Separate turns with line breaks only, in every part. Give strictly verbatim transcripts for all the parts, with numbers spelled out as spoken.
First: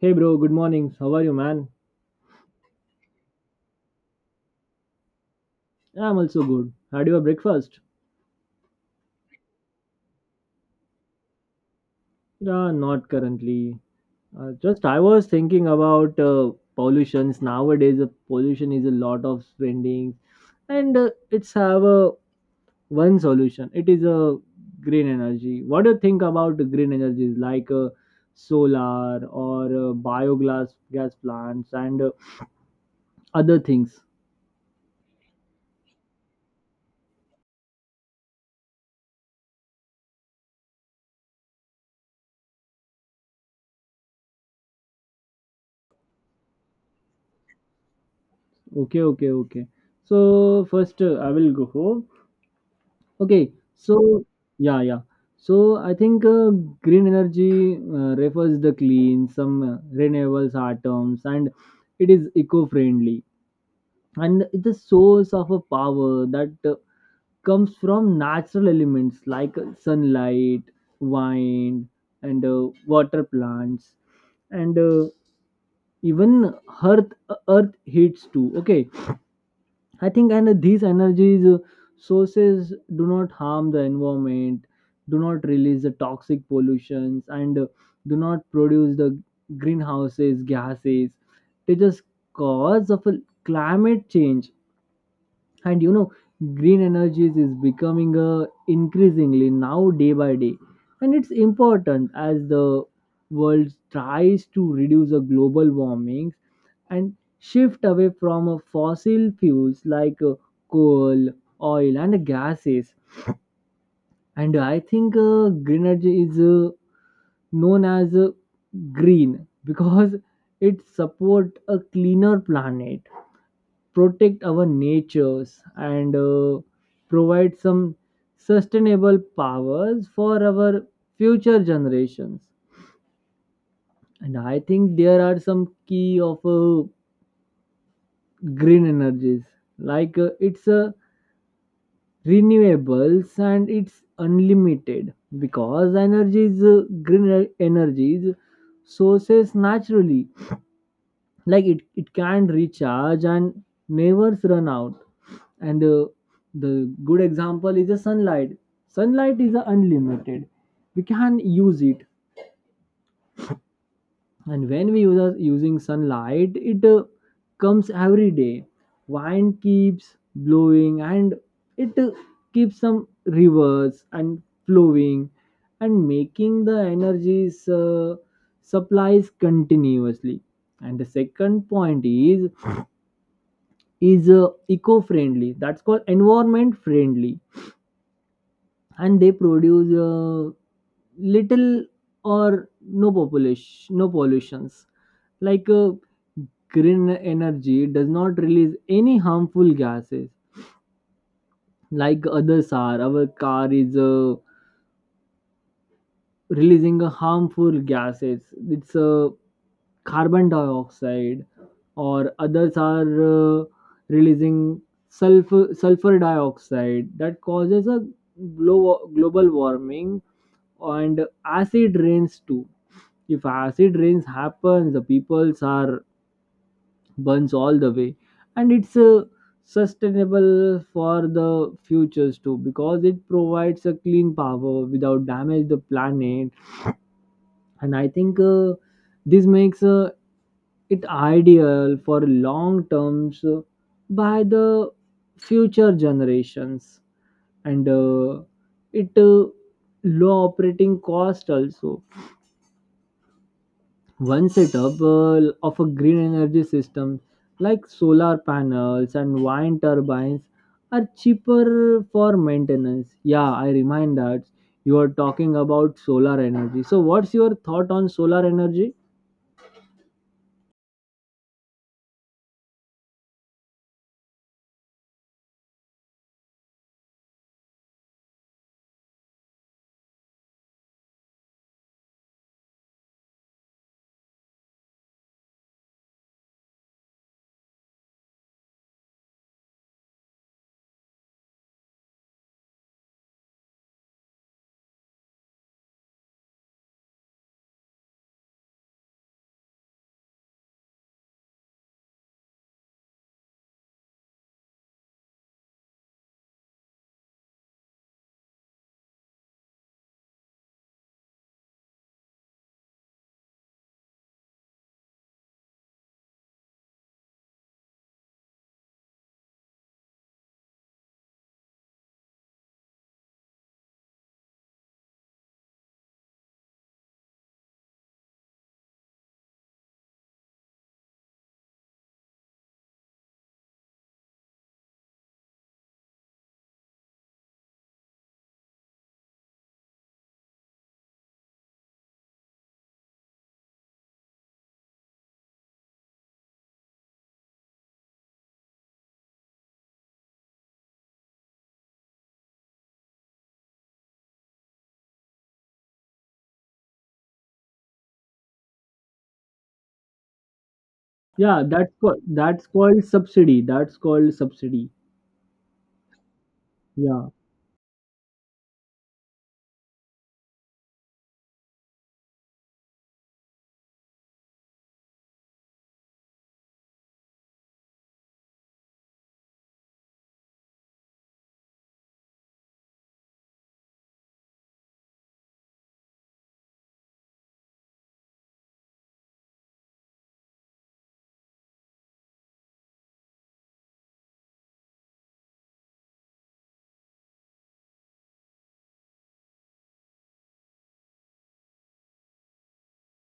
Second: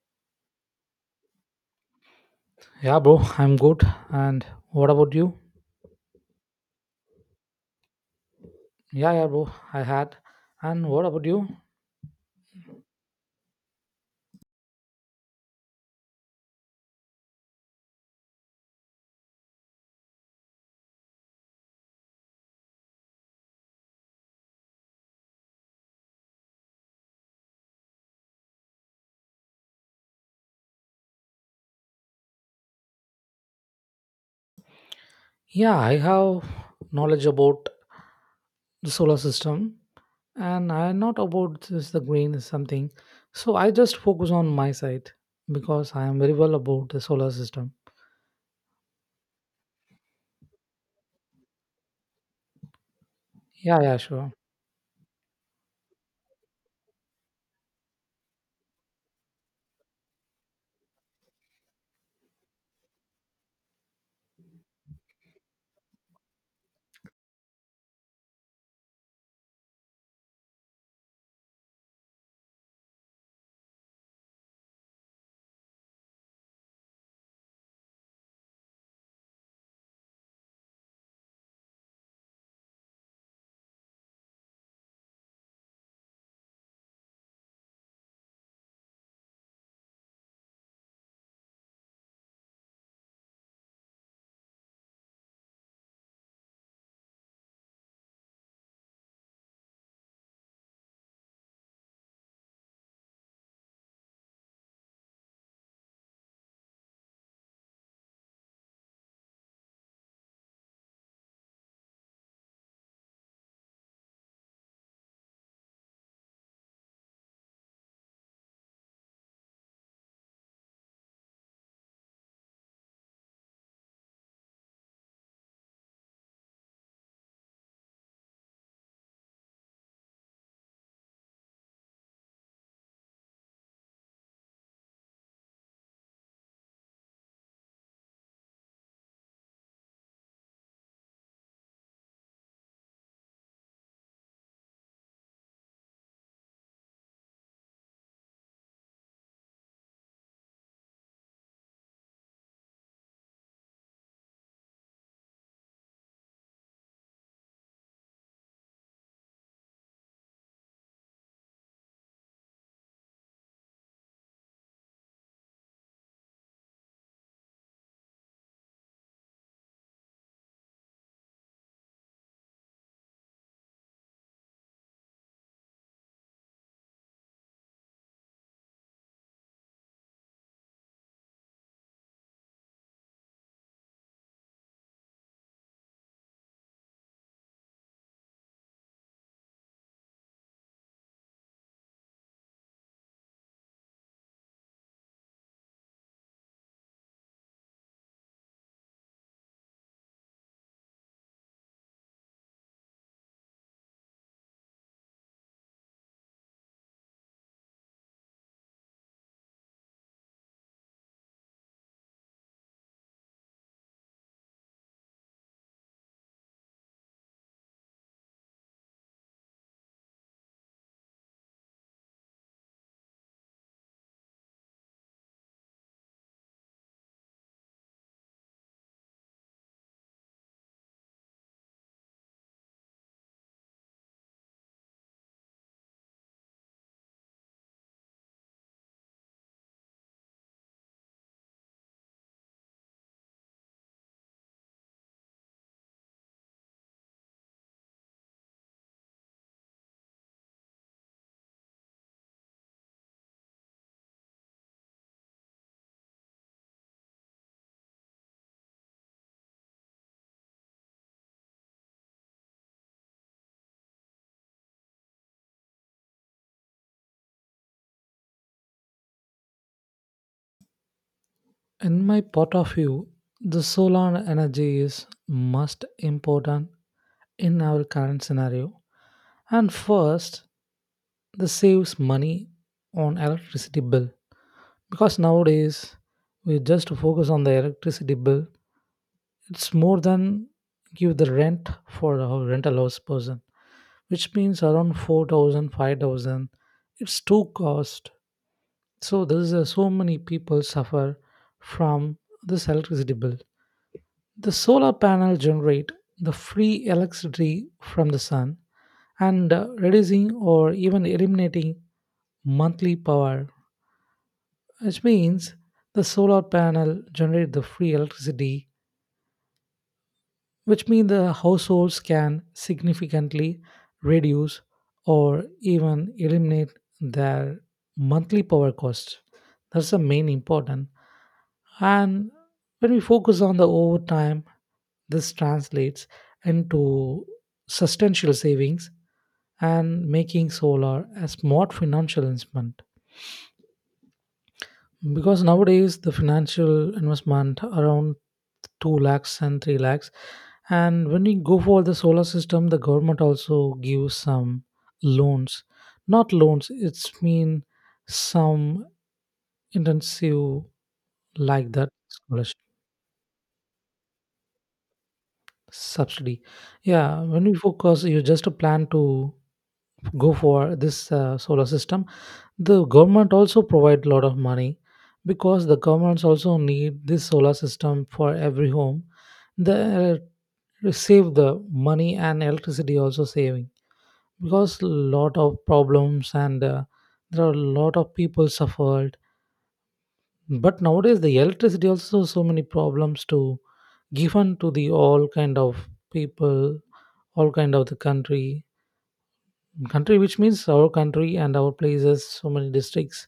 Hey bro, good morning. How are you, man?
Yeah, bro, I'm good. And what about you?
I'm also good. Had your breakfast?
Yeah, yeah, bro, I had. And what about you?
Yeah, not currently. Uh, just I was thinking about uh, pollutions nowadays. The pollution is a lot of spending, and uh, it's have a one solution. It is a green energy. What do you think about the green energies like uh, solar or uh, biogas gas plants and uh, other things?
Yeah, I have knowledge about the solar system, and I not about this the green is something. So I just focus on my side because I am very well about the solar system.
Okay, okay, okay. So first uh, I will go. Okay.
Yeah, yeah,
So
sure.
yeah, yeah. So I think uh, green energy uh, refers the clean, some uh, renewables are terms, and it is eco-friendly, and it's a source of a power that uh, comes from natural elements like uh, sunlight, wind, and uh, water plants, and uh, even earth uh, earth heats too. Okay, I think, and these energies uh, sources do not harm the environment, do not release the toxic pollutions, and uh, do not produce the greenhouses gases. They just cause of a climate change, and you know green energies is becoming uh, increasingly now day by day, and it's important as the world tries to reduce the global warming and shift away from uh, fossil fuels like uh, coal, oil, and gases. And I think uh, green energy is uh, known as uh, green because it supports a cleaner planet, protect our natures, and uh, provide some sustainable powers for our future generations. And I think there are some key of uh, green energies like uh, it's a renewables and it's unlimited because energy is uh, green e-, energy is sources naturally like it, it can recharge and never run out and uh, the good example is the sunlight. Sunlight is uh, unlimited. We can use it, and when we use us using sunlight it uh, comes every day. Wind keeps blowing and it uh, keeps some rivers and flowing and making the energies uh, supplies continuously. And the second point is is uh, eco friendly, that's called environment friendly, and they produce uh, little or no population no pollutions like uh, green energy does not release any harmful gases like others are, our car is uh, releasing a harmful gases. It's uh, carbon dioxide or others are uh, releasing sulfur sulfur dioxide that causes a glo- global warming and acid rains too. If acid rains happens, the peoples are burns all the way, and it's uh, sustainable for the futures too because it provides a clean power without damage the planet. And I think uh, this makes uh, it ideal for long terms uh, by the future generations, and uh, it uh, low operating cost also. One setup uh, of a green energy system like solar panels and wind turbines are cheaper for maintenance. Yeah, I remind that you are talking about solar energy. So, what's your thought on solar energy?
In my point of view, the solar energy is most important in our current scenario. And first, this saves money on electricity bill because nowadays we just focus on the electricity bill. It's more than give the rent for a rental house person, which means around four thousand, five thousand. It's too cost, so there is a, so many people suffer from this electricity bill. The solar panel generate the free electricity from the sun and uh, reducing or even eliminating monthly power, which means the solar panel generate the free electricity, which means the households can significantly reduce or even eliminate their monthly power costs. That's the main important. And when we focus on the overtime, this translates into substantial savings and making solar a smart financial instrument, because nowadays the financial investment around two lakhs and three lakhs. And when we go for the solar system, the government also gives some loans, not loans, it's mean some intensive
Yeah,
like that
that's called,
scholarship.
that's called subsidy. That's called subsidy.
Subsidy. Yeah,
Yeah,
when you focus, you just plan to go for this uh, solar system. The government also provide a lot of money because the governments also need this solar system for every home. They uh, save the money and electricity also saving, because lot of problems, and uh, there are a lot of people suffered. But nowadays the electricity also so many problems to given to the all kind of people, all kind of the country country which means our country, and our places so many districts.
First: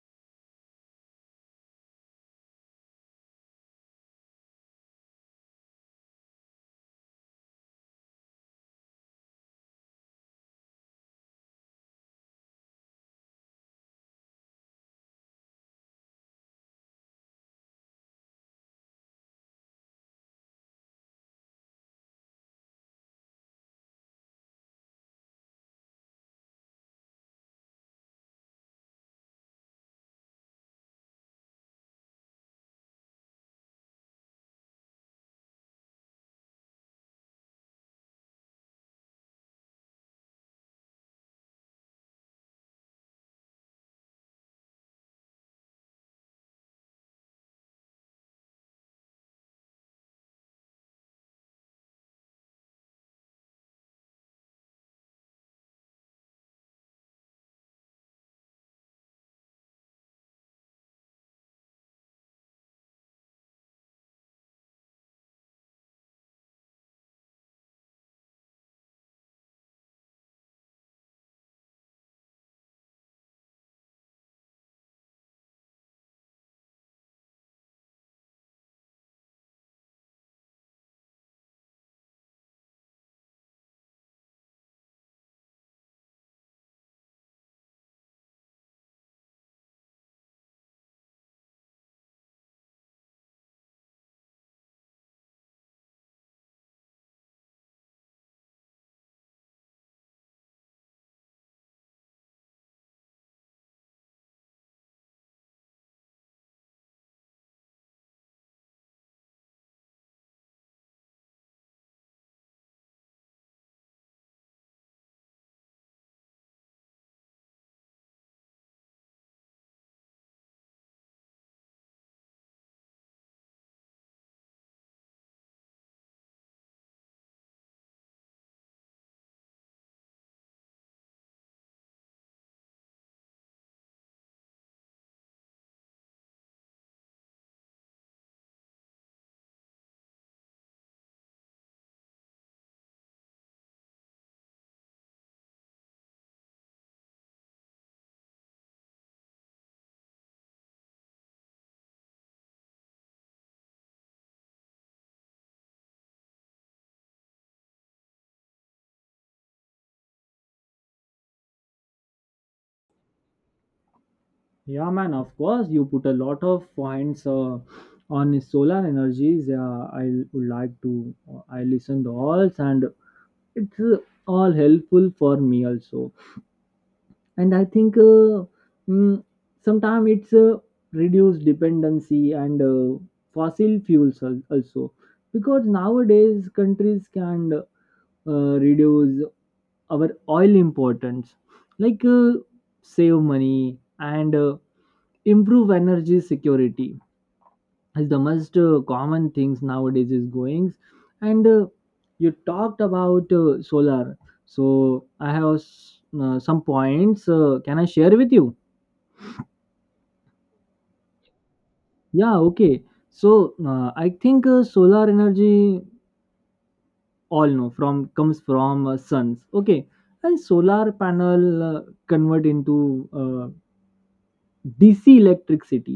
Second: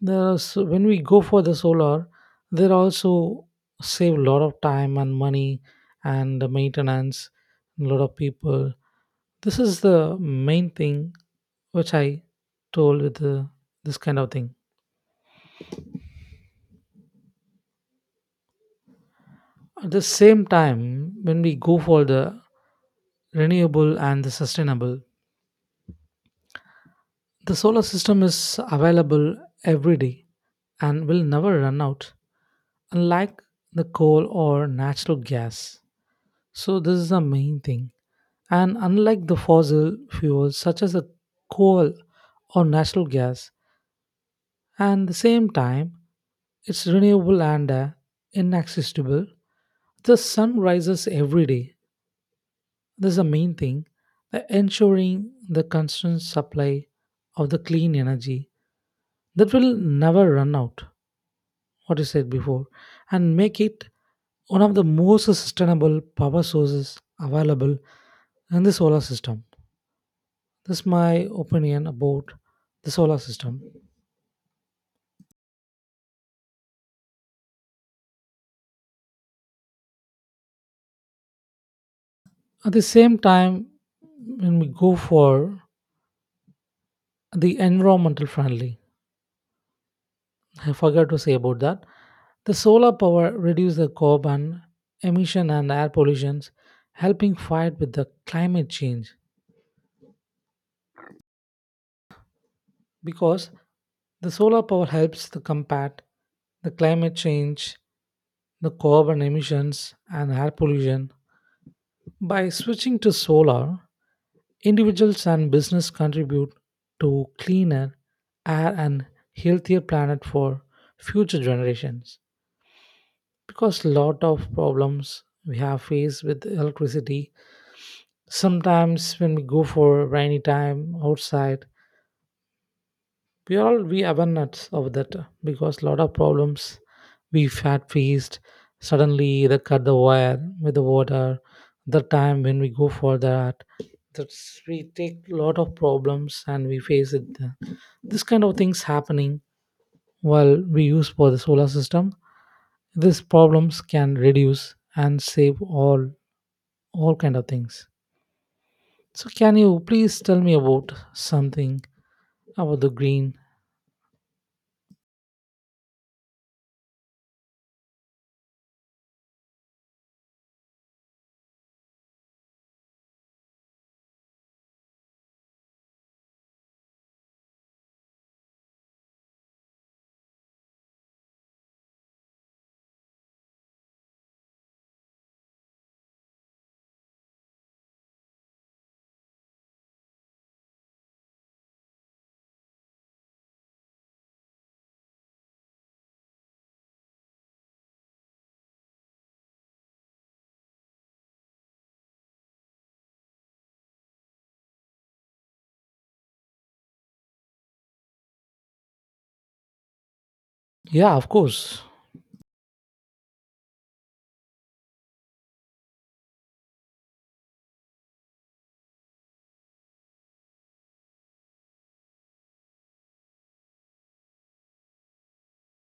There are so, when we go for the solar, there also save a lot of time and money and the maintenance, a lot of people. This is the main thing which I told with the, this kind of thing. At the same time, when we go for the renewable and the sustainable, the solar system is available every day and will never run out, unlike the coal or natural gas. So, this is the main thing. And unlike the fossil fuels such as the coal or natural gas, and the same time, it's renewable and uh, inaccessible. The sun rises every day. This is the main thing, uh, ensuring the constant supply of the clean energy that will never run out, what you said before, and make it one of the most sustainable power sources available in the solar system. This is my opinion about the solar system. At the same time, when we go for the environmental friendly, I forgot to say about that. The solar power reduces the carbon emission and air pollutions, helping fight with the climate change. Because the solar power helps to combat the climate change, the carbon emissions, and air pollution. By switching to solar, individuals and business contribute to cleaner air and healthier planet for future generations. Because lot of problems we have faced with electricity, sometimes when we go for rainy time outside, we all we awareness of that uh, because lot of problems we've had faced. Suddenly they cut the wire with the water, the time when we go for that, that's we take lot of problems and we face it. Uh, this kind of things happening while we use for the solar system. These problems can reduce and save all all kind of things. So can you please tell me about something about the green?
yeah, man. Of course, you put a lot of points uh, on solar energies. Yeah, I would like to. uh, I listen to all and it's uh, all helpful for me also, and I think uh, mm, sometimes it's uh, reduce dependency and uh, fossil fuels al- also because nowadays countries can uh, reduce our oil importance like uh, save money and uh, improve energy security is the most uh, common things nowadays is goings. And uh, you talked about uh, solar, so I have s- uh, some points. Uh, can I share with you?
Yeah, of course.
Yeah, okay. So uh, I think uh, solar energy all know from comes from uh, suns. Okay, and solar panel uh, convert into uh, DC electricity,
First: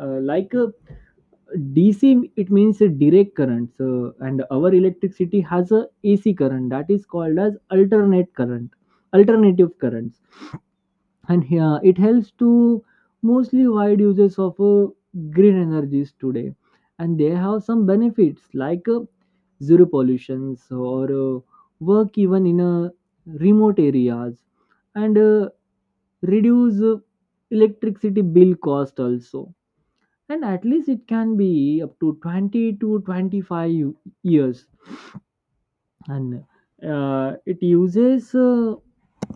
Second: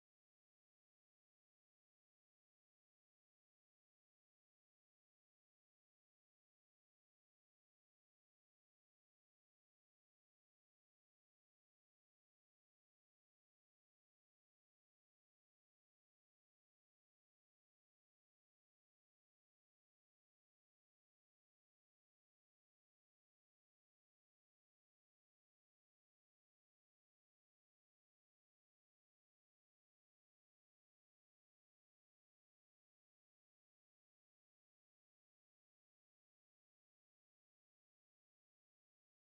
uh, like uh, D C it means a direct current. So, and our electricity has a AC current that is called as alternate current alternative currents, and here it helps to mostly wide users of uh, green energies today. And they have some benefits like uh, zero pollutions or uh, work even in uh, remote areas and uh, reduce uh, electricity bill cost also, and at least it can be up to twenty to twenty-five years. And uh, it uses uh,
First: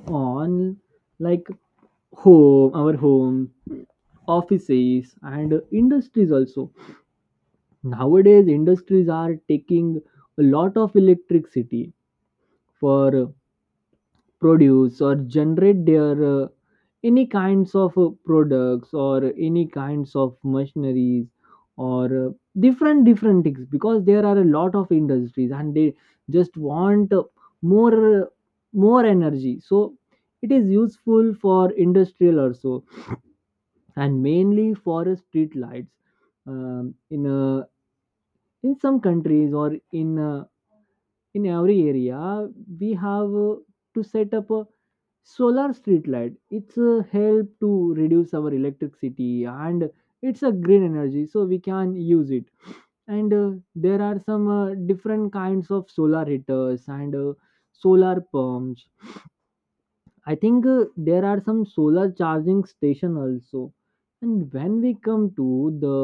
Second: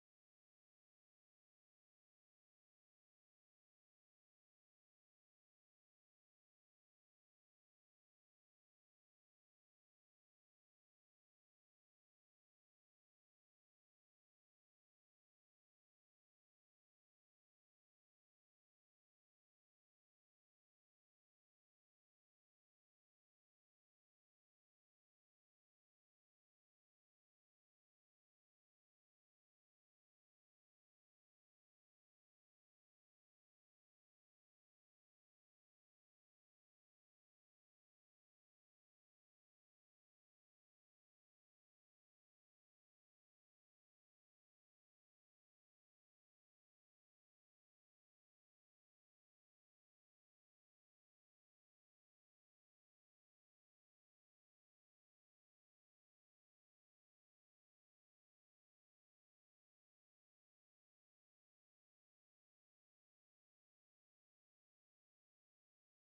on like home, our home, offices and industries also. Nowadays industries are taking a lot of electricity for produce or generate their uh, any kinds of uh, products or any kinds of machineries or uh, different different things because there are a lot of industries and they just want uh, more uh, more energy. So it is useful for industrial also, and mainly for uh, street lights. Um, in uh, in some countries or in uh, in every area we have uh, to set up a solar street light. It's a help to reduce our electricity, and it's a green energy so we can use it. And uh, there are some uh, different kinds of solar heaters and uh, solar pumps. I think uh, there are some solar charging station also. And when we come to the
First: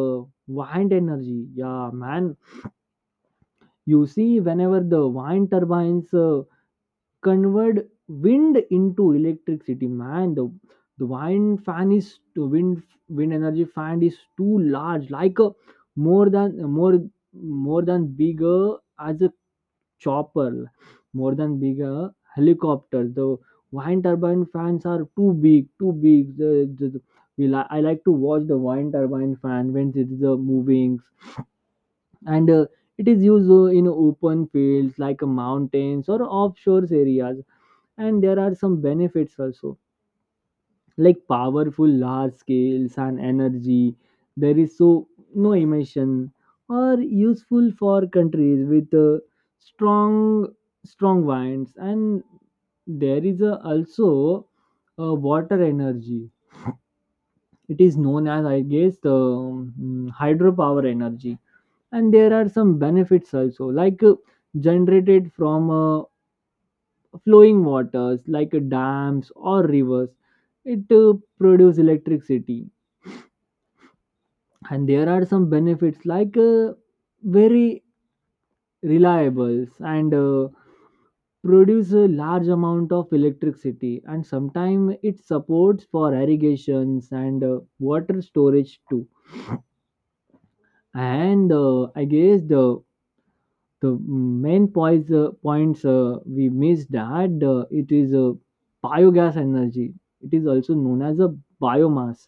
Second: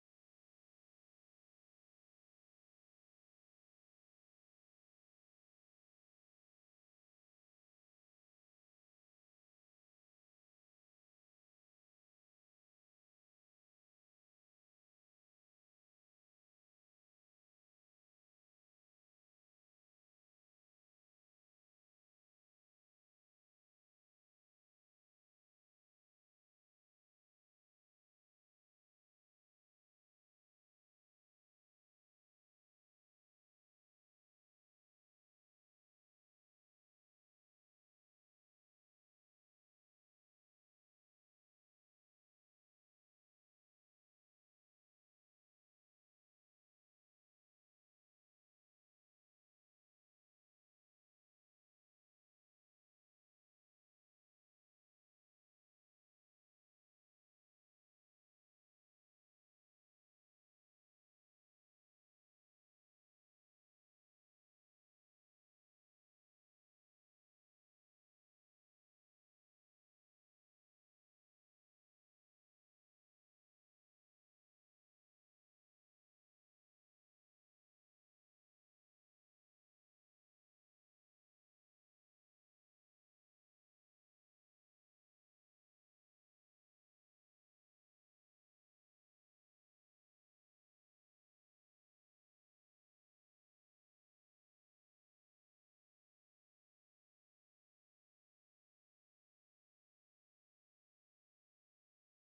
wind energy, yeah man, you see whenever the wind turbines uh, convert wind into electricity, man, the the wind fan is the wind wind energy fan is too large, like a more than more more than bigger as a chopper, more than bigger helicopter. The wind turbine fans are too big, too big. the, the, the- we li- I like to watch the wind turbine fan when it is uh, moving. And uh, it is used uh, in open fields like uh, mountains or offshore areas, and there are some benefits also like powerful large scales and energy. There is so no emission or useful for countries with uh, strong strong winds. And there is a, also a water energy. It is known as, I guess, the um, hydropower energy, and there are some benefits also like uh, generated from uh, flowing waters like dams or rivers. It uh, produce electricity, and there are some benefits like uh, very reliable and uh, produce a large amount of electricity, and sometimes it supports for irrigations and uh, water storage too. And uh, I guess the the main points uh, points uh, we missed, that uh, it is uh, biogas energy. It is also known as a biomass.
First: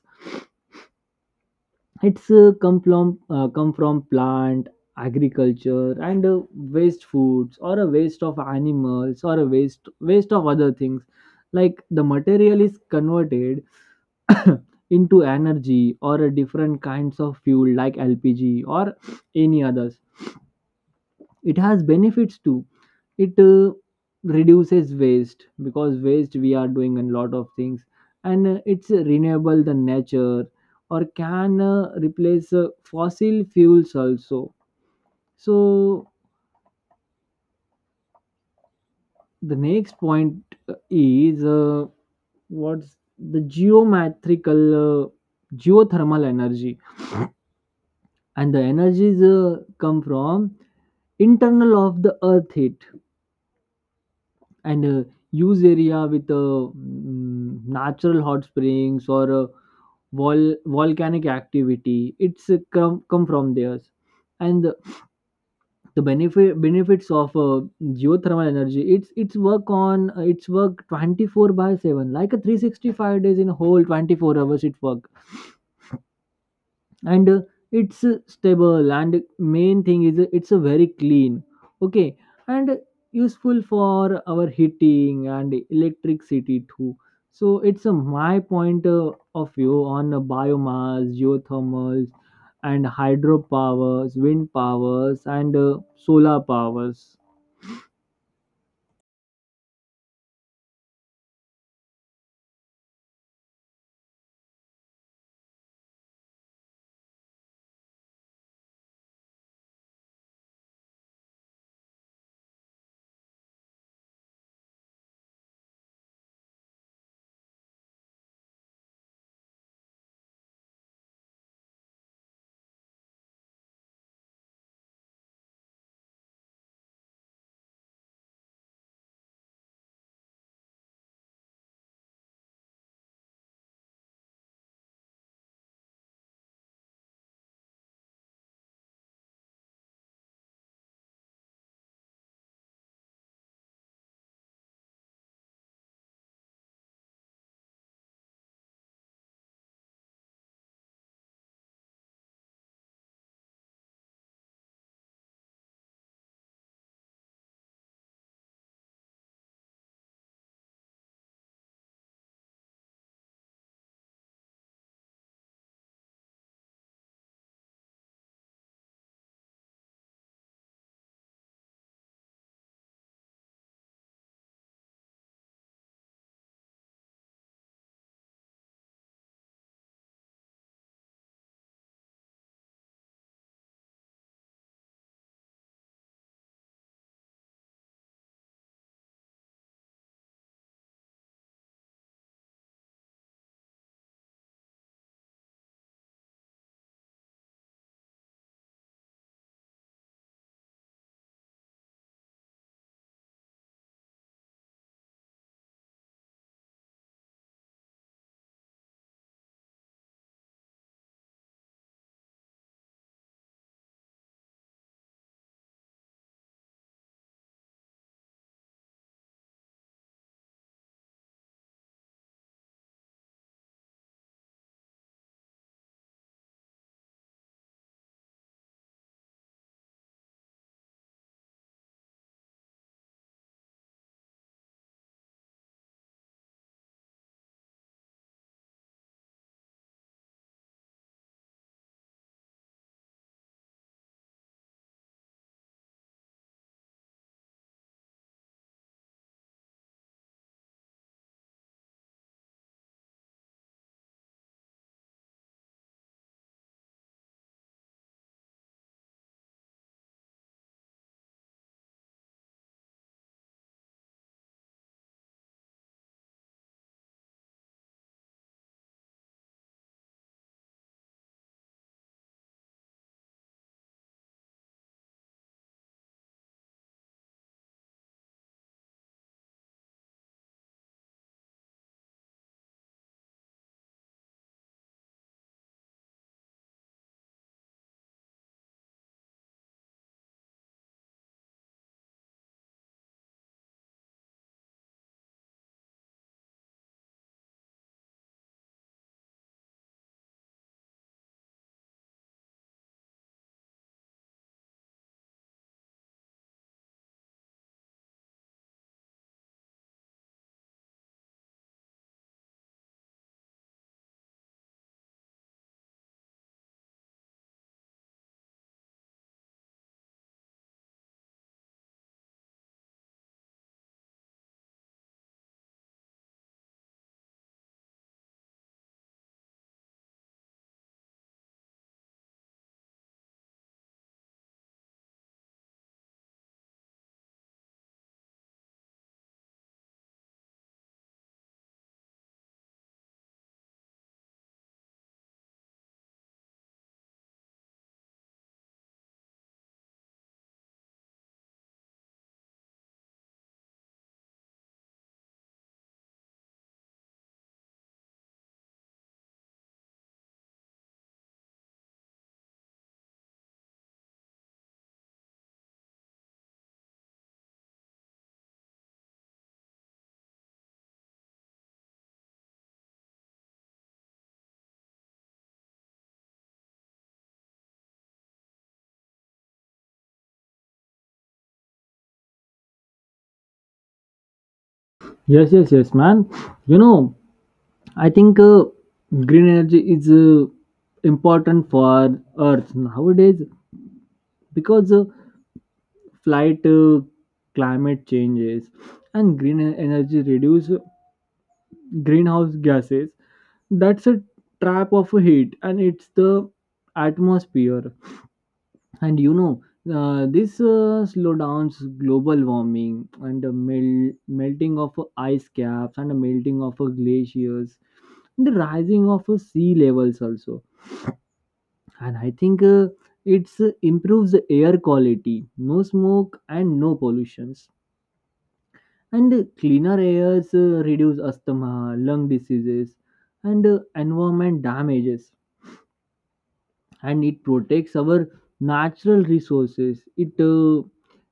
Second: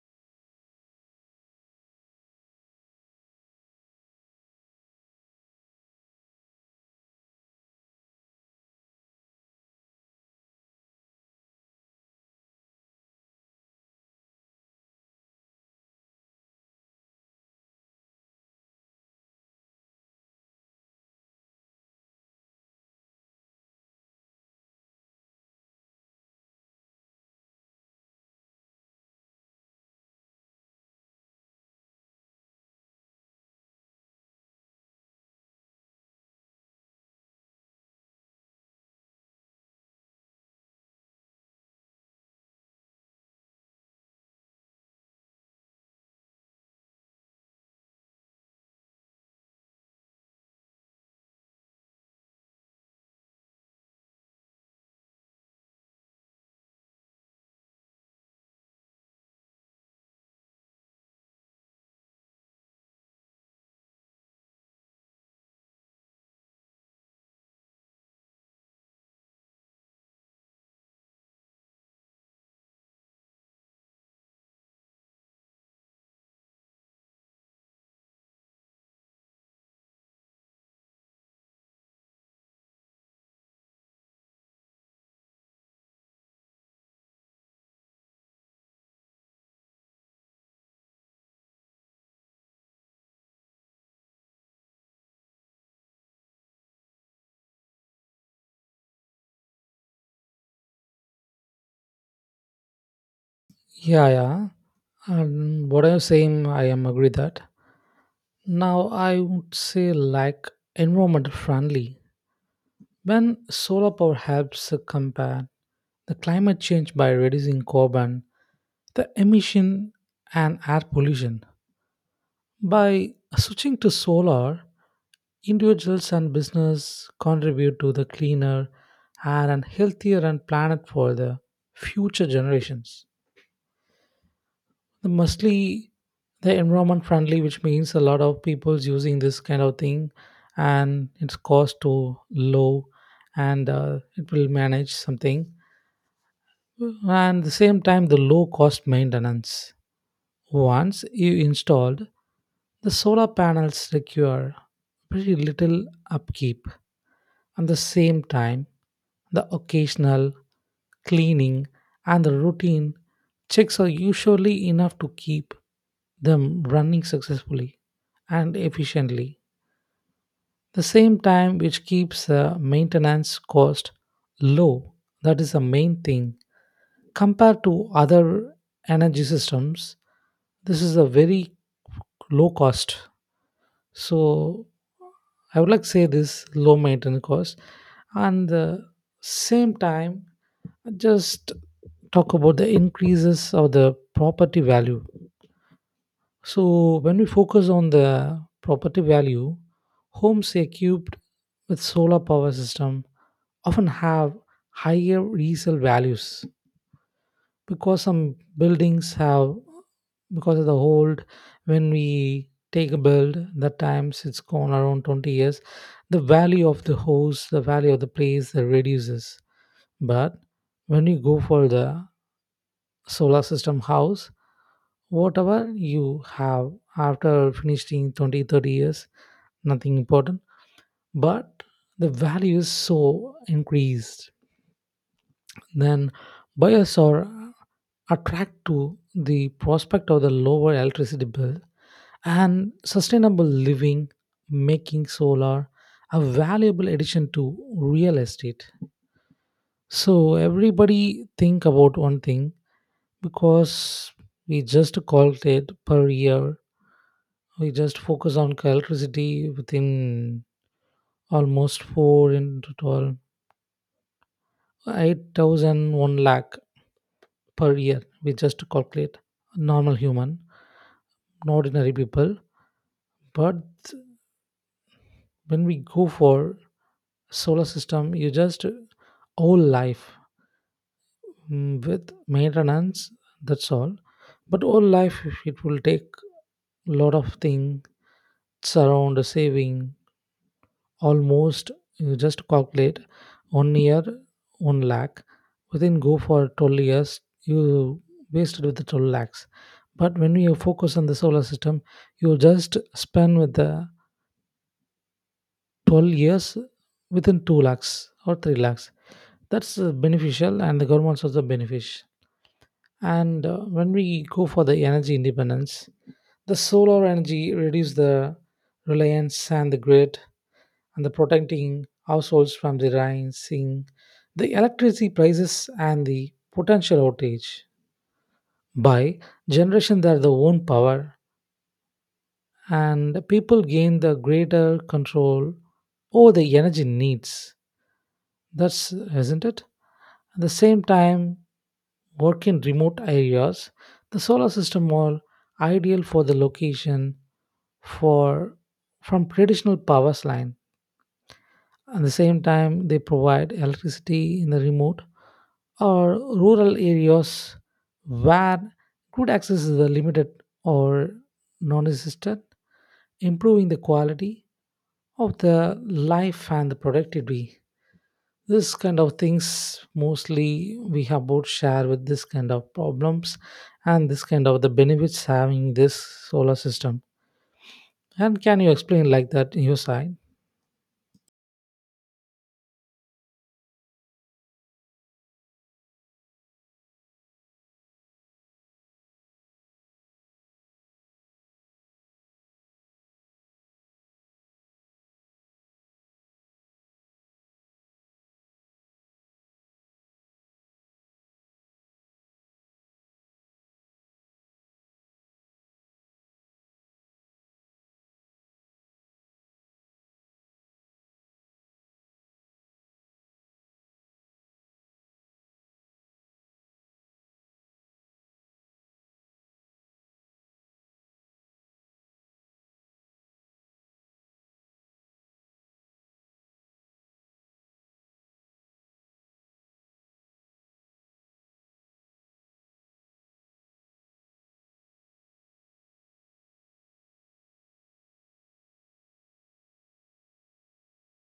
It's uh, come from uh, come from plant, agriculture, and uh, waste foods or a waste of animals or a waste waste of other things, like the material is converted into energy or a different kinds of fuel like L P G or any others. It has benefits too. It uh, reduces waste because waste we are doing a lot of things, and uh, it's renewable the nature or can uh, replace uh, fossil fuels also. So the next point uh, is uh, what's the geometrical uh, geothermal energy, and the energies uh, come from internal of the earth heat, and uh, use area with uh, mm, natural hot springs or uh, vol- volcanic activity. It's uh, come, come from there. And the, the benefit benefits of uh, geothermal energy, it's it's work on uh, it's work twenty-four by seven like a three sixty-five days in a whole twenty-four hours it work. And uh, it's uh, stable, and main thing is uh, it's a very clean. Okay. And uh, useful for our heating and electricity too. So it's uh, my point uh, of view on uh, biomass geothermals and hydropowers, wind powers, and uh, solar powers.
Yeah, yeah. And what I'm saying, I am agree that. Now I would say like environment friendly. When solar power helps combat the climate change by reducing carbon, the emission and air pollution. By switching to solar, individuals and business contribute to the cleaner air and healthier and planet for the future generations. The mostly the environment friendly, which means a lot of people's using this kind of thing, and its cost to low, and uh, it will manage something. And the same time, the low cost maintenance. Once you installed, the solar panels require pretty little upkeep. At the same time, the occasional cleaning and the routine checks are usually enough to keep them running successfully and efficiently. The same time, which keeps the maintenance cost low, that is the main thing. Compared to other energy systems, this is a very low cost. So I would like to say this low maintenance cost and the same time just talk about the increases of the property value. So when we focus on the property value, homes equipped with solar power system often have higher resale values, because some buildings have because of the old. When we take a build, that times it's gone around twenty years, the value of the house, the value of the place that reduces. But when you go for the solar system house, whatever you have, after finishing twenty thirty years nothing important, but the value is so increased. Then buyers are attract to the prospect of the lower electricity bill and sustainable living, making solar a valuable addition to real estate. So everybody think about one thing, because we just calculate per year. We just focus on electricity within almost four into twelve, eight thousand one lakh per year. We just calculate normal human, not ordinary people, but when we go for solar system, you just whole life, mm, with maintenance, that's all. But whole life, it will take lot of things, around saving almost. You just calculate one year one lakh, within go for twelve years, you wasted with the twelve lakhs. But when you focus on the solar system, you just spend with the twelve years within two lakhs or three lakhs. That's uh, beneficial, and the government also benefits. And uh, when we go for the energy independence, the solar energy reduce the reliance and the grid and the protecting households from the rising the electricity prices and the potential outage, by generation their the own power, and people gain the greater control over the energy needs. That's, isn't it? At the same time, work in remote areas, the solar system are ideal for the location, for from traditional power line. At the same time, they provide electricity in the remote or rural areas where good access is limited or non-existent, improving the quality of the life and the productivity. This kind of things mostly we have both share with this kind of problems, and this kind of the benefits having this solar system. And can you explain like that in your side?
Yes, yes, yes, man. You know, I think uh, green energy is uh, important for earth nowadays because uh, flight uh, climate changes, and green e- energy reduce greenhouse gases. That's a trap of heat, and it's the atmosphere. And you know, uh, this uh, slowdowns global warming and the mel- melting of ice caps and the melting of uh, glaciers and the rising of uh, sea levels also. And I think uh, it improves the air quality, no smoke and no pollution. And uh, cleaner airs uh, reduce asthma lung diseases and uh, environment damages. And it protects our natural resources. It uh,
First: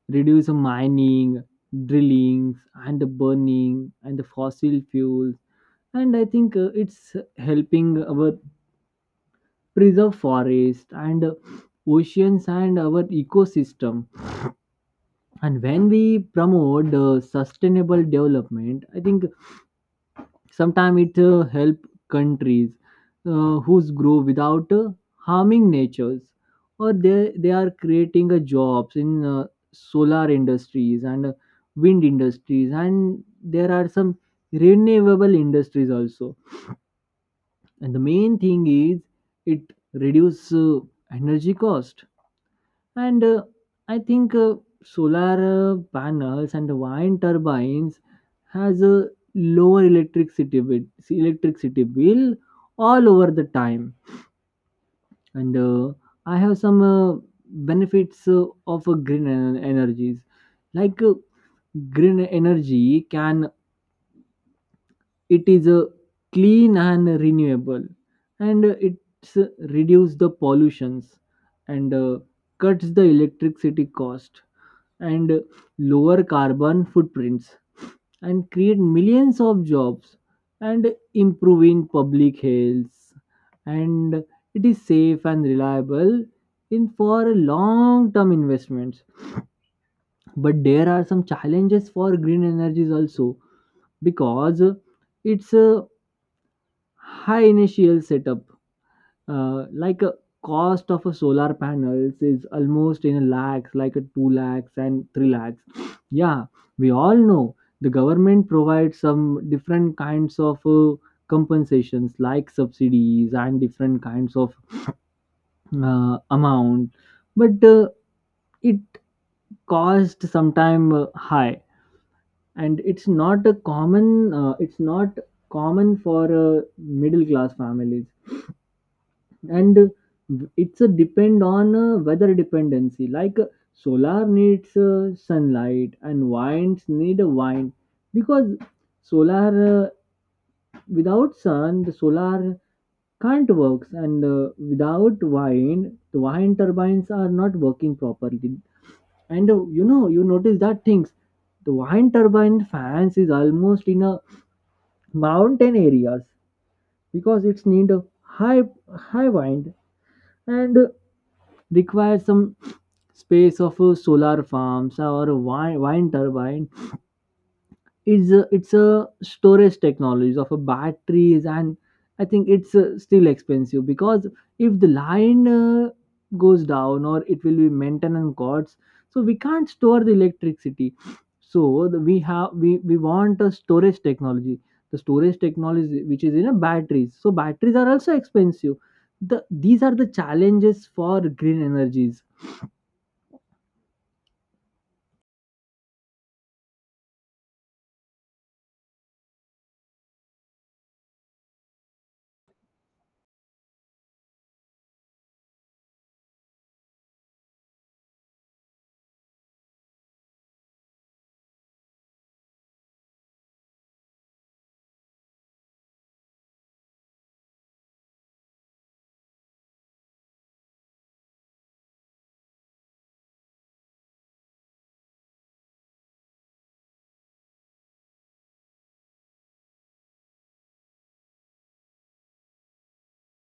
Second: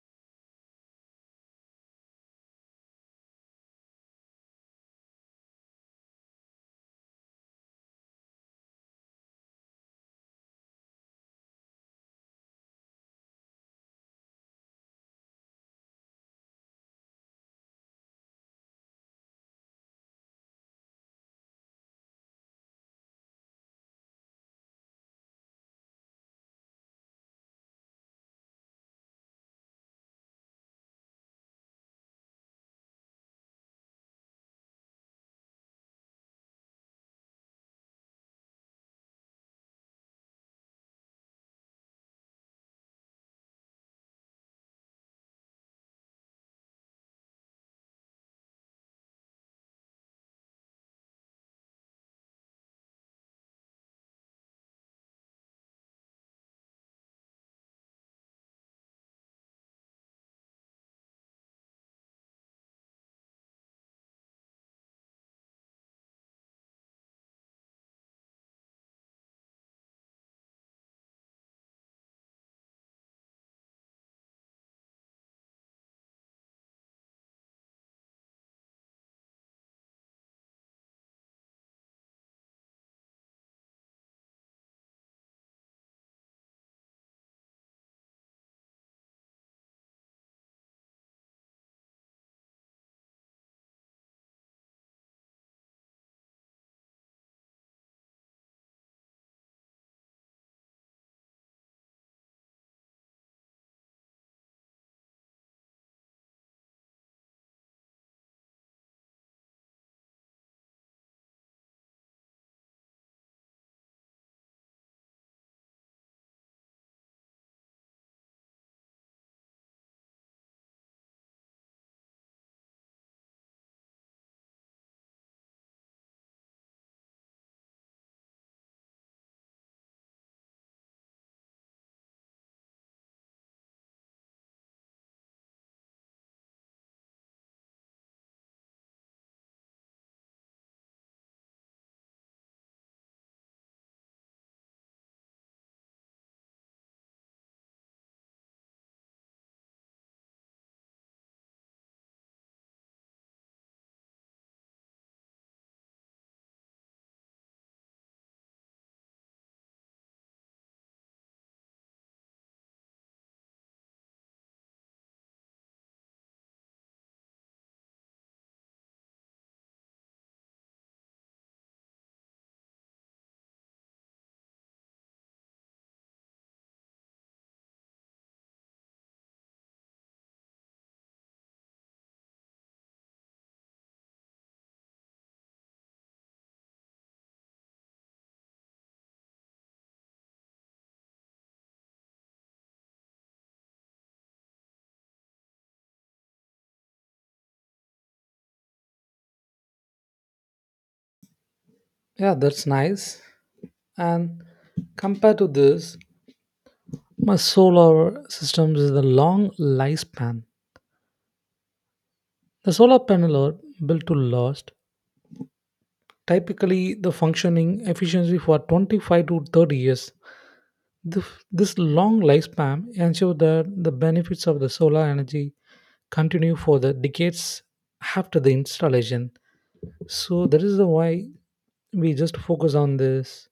reduce mining, drillings, and the burning and the fossil fuels. And I think uh, it's helping our preserve forest and uh, oceans and our ecosystem. And when we promote uh, sustainable development, I think sometimes it uh, help countries uh, whose grow without uh, harming natures, or they they are creating uh, jobs in uh, solar industries and uh, wind industries, and there are some renewable industries also. And the main thing is it reduce uh, energy cost. And uh, I think uh, solar uh, panels and wind turbines has a lower electricity bill, electricity bill all over the time. And uh, I have some uh, benefits uh, of uh, green en- energies. Like uh, green energy can it is uh, clean and renewable, and uh, it's uh, reduce the pollutions, and uh, cuts the electricity cost, and lower carbon footprints, and create millions of jobs, and improving public health, and it is safe and reliable in for long term investments. But there are some challenges for green energies also because it's a high initial setup, uh, like a cost of a solar panels is almost in lakhs, like a two lakhs and three lakhs. Yeah, we all know the government provides some different kinds of uh, compensations like subsidies and different kinds of uh, amount. But uh, it cost sometime uh, high, and it's not a common uh, it's not common for uh, middle class families. And uh, it's a depend on uh, weather dependency, like uh, solar needs uh, sunlight and winds need a wind because solar uh, without sun the solar can't work. And uh, without wind the wind turbines are not working properly. And uh, you know, you notice that things, the wind turbine fans is almost in a mountain areas because it's need a high high wind. And requires some space of uh, solar farms or wine, wine turbine. It's a, it's a storage technology of a batteries, and I think it's uh, still expensive because if the line uh, goes down, or it will be maintenance costs, so we can't store the electricity. So the, we have we we want a storage technology. The storage technology which is in a batteries. So batteries are also expensive. The these are the challenges for green energies.
Yeah, that's nice. And compared to this, my solar systems is the long lifespan. The solar panel are built to last, typically the functioning efficiency for twenty-five to thirty years. The, this long lifespan ensure that the benefits of the solar energy continue for the decades after the installation. So that is the why we just focus on this,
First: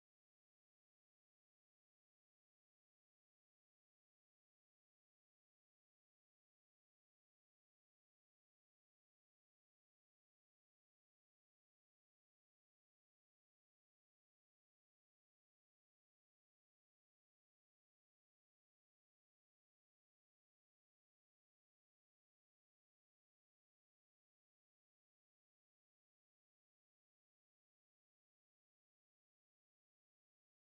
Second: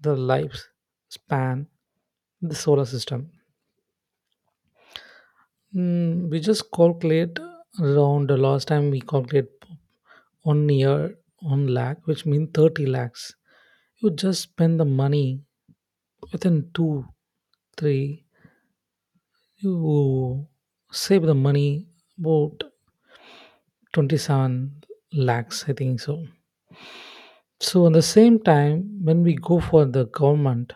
the lifespan the solar system. Mm, we just calculate around the last time. We calculate one year one lakh, which means thirty lakhs. You just spend the money within two, three. You save the money about twenty-seven lakhs, I think so. So, at the same time, when we go for the government,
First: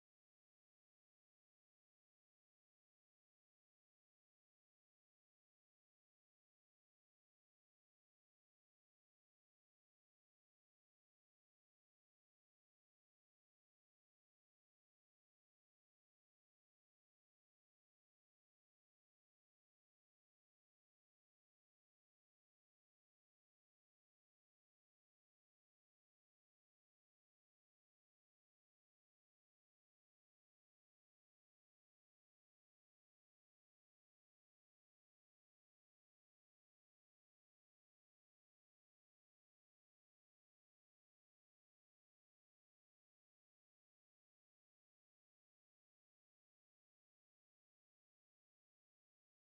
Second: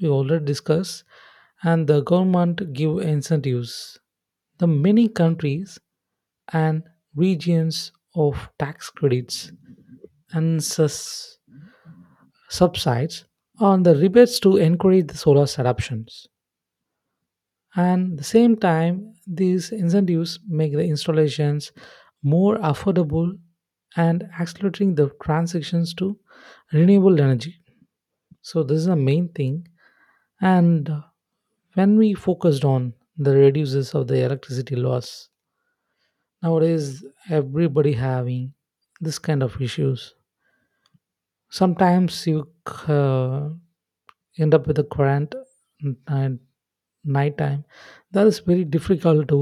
we already discussed, and the government give incentives. The many countries and regions of tax credits and sus- subsides on the rebates to encourage the solar adoptions. And the same time, these incentives make the installations more affordable and accelerating the transitions to renewable energy. So this is the main thing. And uh, when we focused on the reduces of the electricity loss, nowadays everybody having this kind of issues. Sometimes you c- uh, end up with a current at night time, that is very difficult to.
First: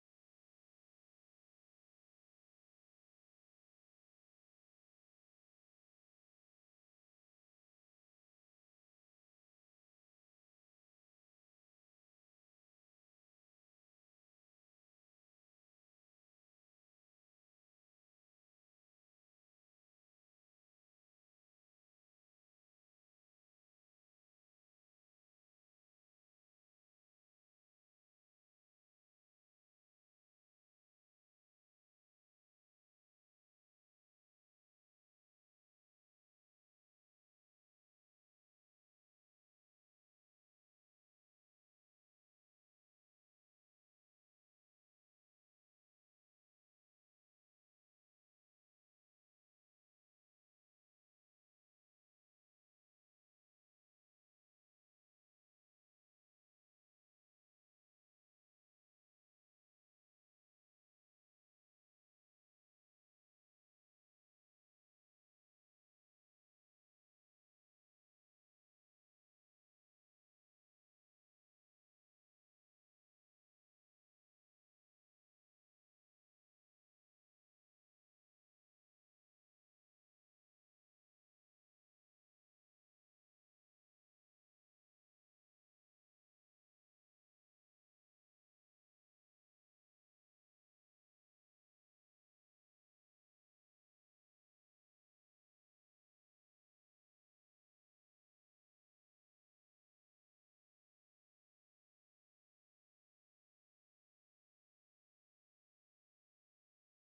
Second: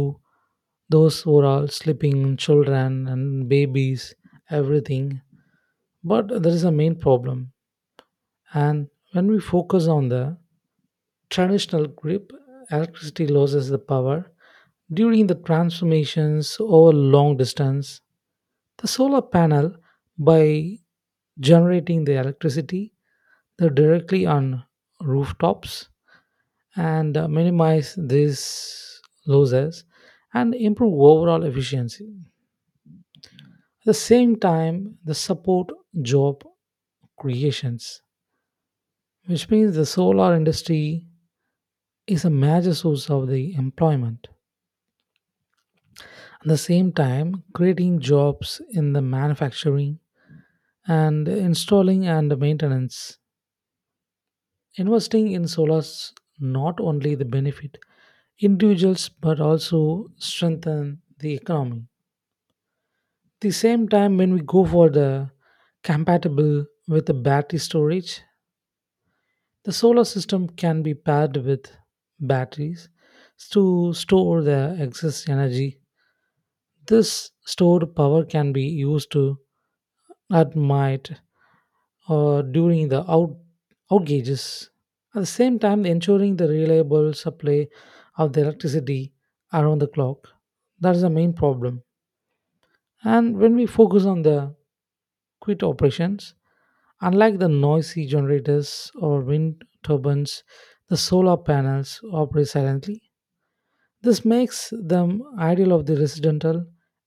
Those were all sleeping, children and babies, everything. But there is a main problem. And when we focus on the traditional grip, electricity loses the power during the transformations over long distance. The solar panel, by generating the electricity, they directly on rooftops and uh, minimize these losses and improve overall efficiency. At the same time, the support job creations, which means the solar industry is a major source of the employment. At the same time, creating jobs in the manufacturing and installing and maintenance. Investing in solars not only the benefit individuals but also strengthen the economy. At the same time, when we go for the compatible with the battery storage, the solar system can be paired with batteries to store the excess energy. This stored power can be used to at night or during the out outages. At the same time, ensuring the reliable supply of the electricity around the clock. That is the main problem. And when we focus on the quit operations. Unlike the noisy generators or wind turbines, the solar panels operate silently. This makes them ideal of the residential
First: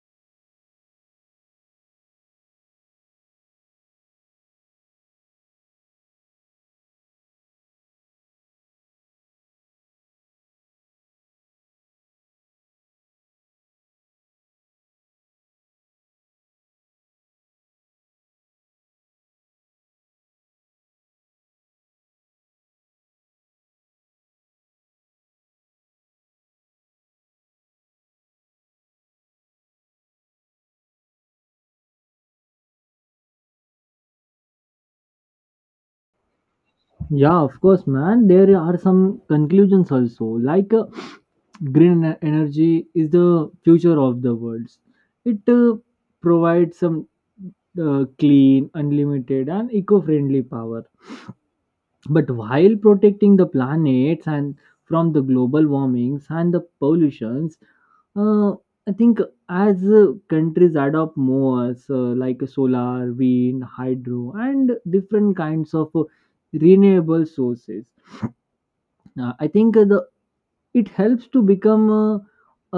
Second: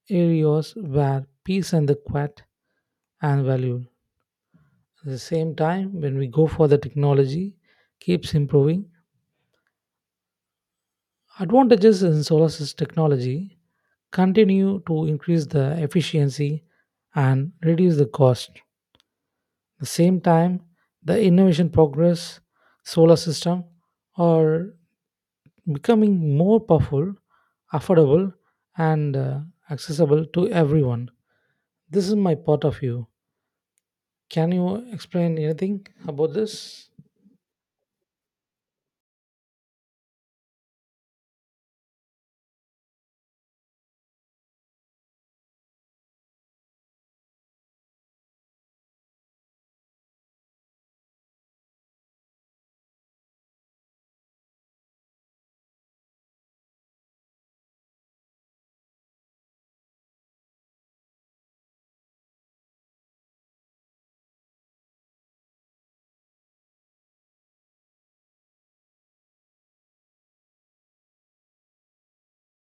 areas where peace and the quiet are valued. At the same time, when we go for the technology, keeps improving. Advantages in solar sys- technology continue to increase the efficiency and reduce the cost. The same time, the innovation progress, solar system are becoming more powerful, affordable, and uh, accessible to everyone. This is my part of view. Can you explain anything about this?
Yeah, of course, man. There are some conclusions also. Like uh, green ener- energy is the future of the world. It uh, provides some uh, clean, unlimited, and eco-friendly power. But while protecting the planets and from the global warmings and the pollutions, uh, I think as uh, countries adopt more, so like solar, wind, hydro, and different kinds of uh, renewable sources, uh, I think uh, the it helps to become uh,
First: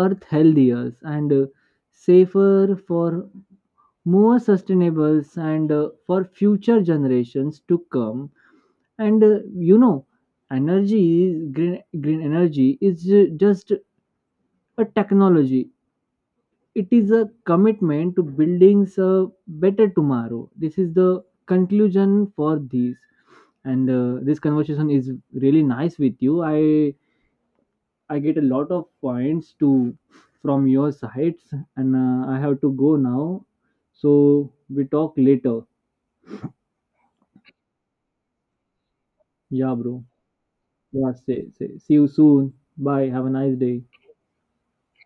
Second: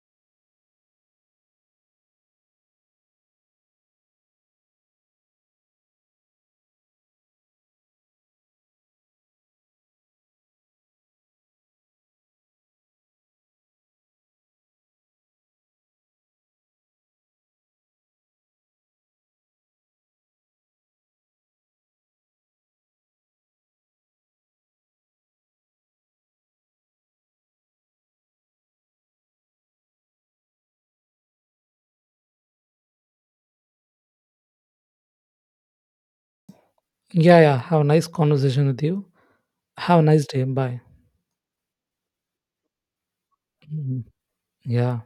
earth healthier and uh, safer for more sustainable and uh, for future generations to come. And uh, you know, energy is- green green energy is ju- just a technology. It is a commitment to building a better tomorrow. This is the conclusion for these. And uh, this conversation is really nice with you. i I get a lot of points to from your sides, and uh, I have to go now. So we talk later.
Yeah, yeah. Have a nice conversation with you.
Yeah,
Have a
bro.
nice day. Bye.
Yeah, say, say, see you soon. Bye. Have a nice day.
Mhm. Yeah.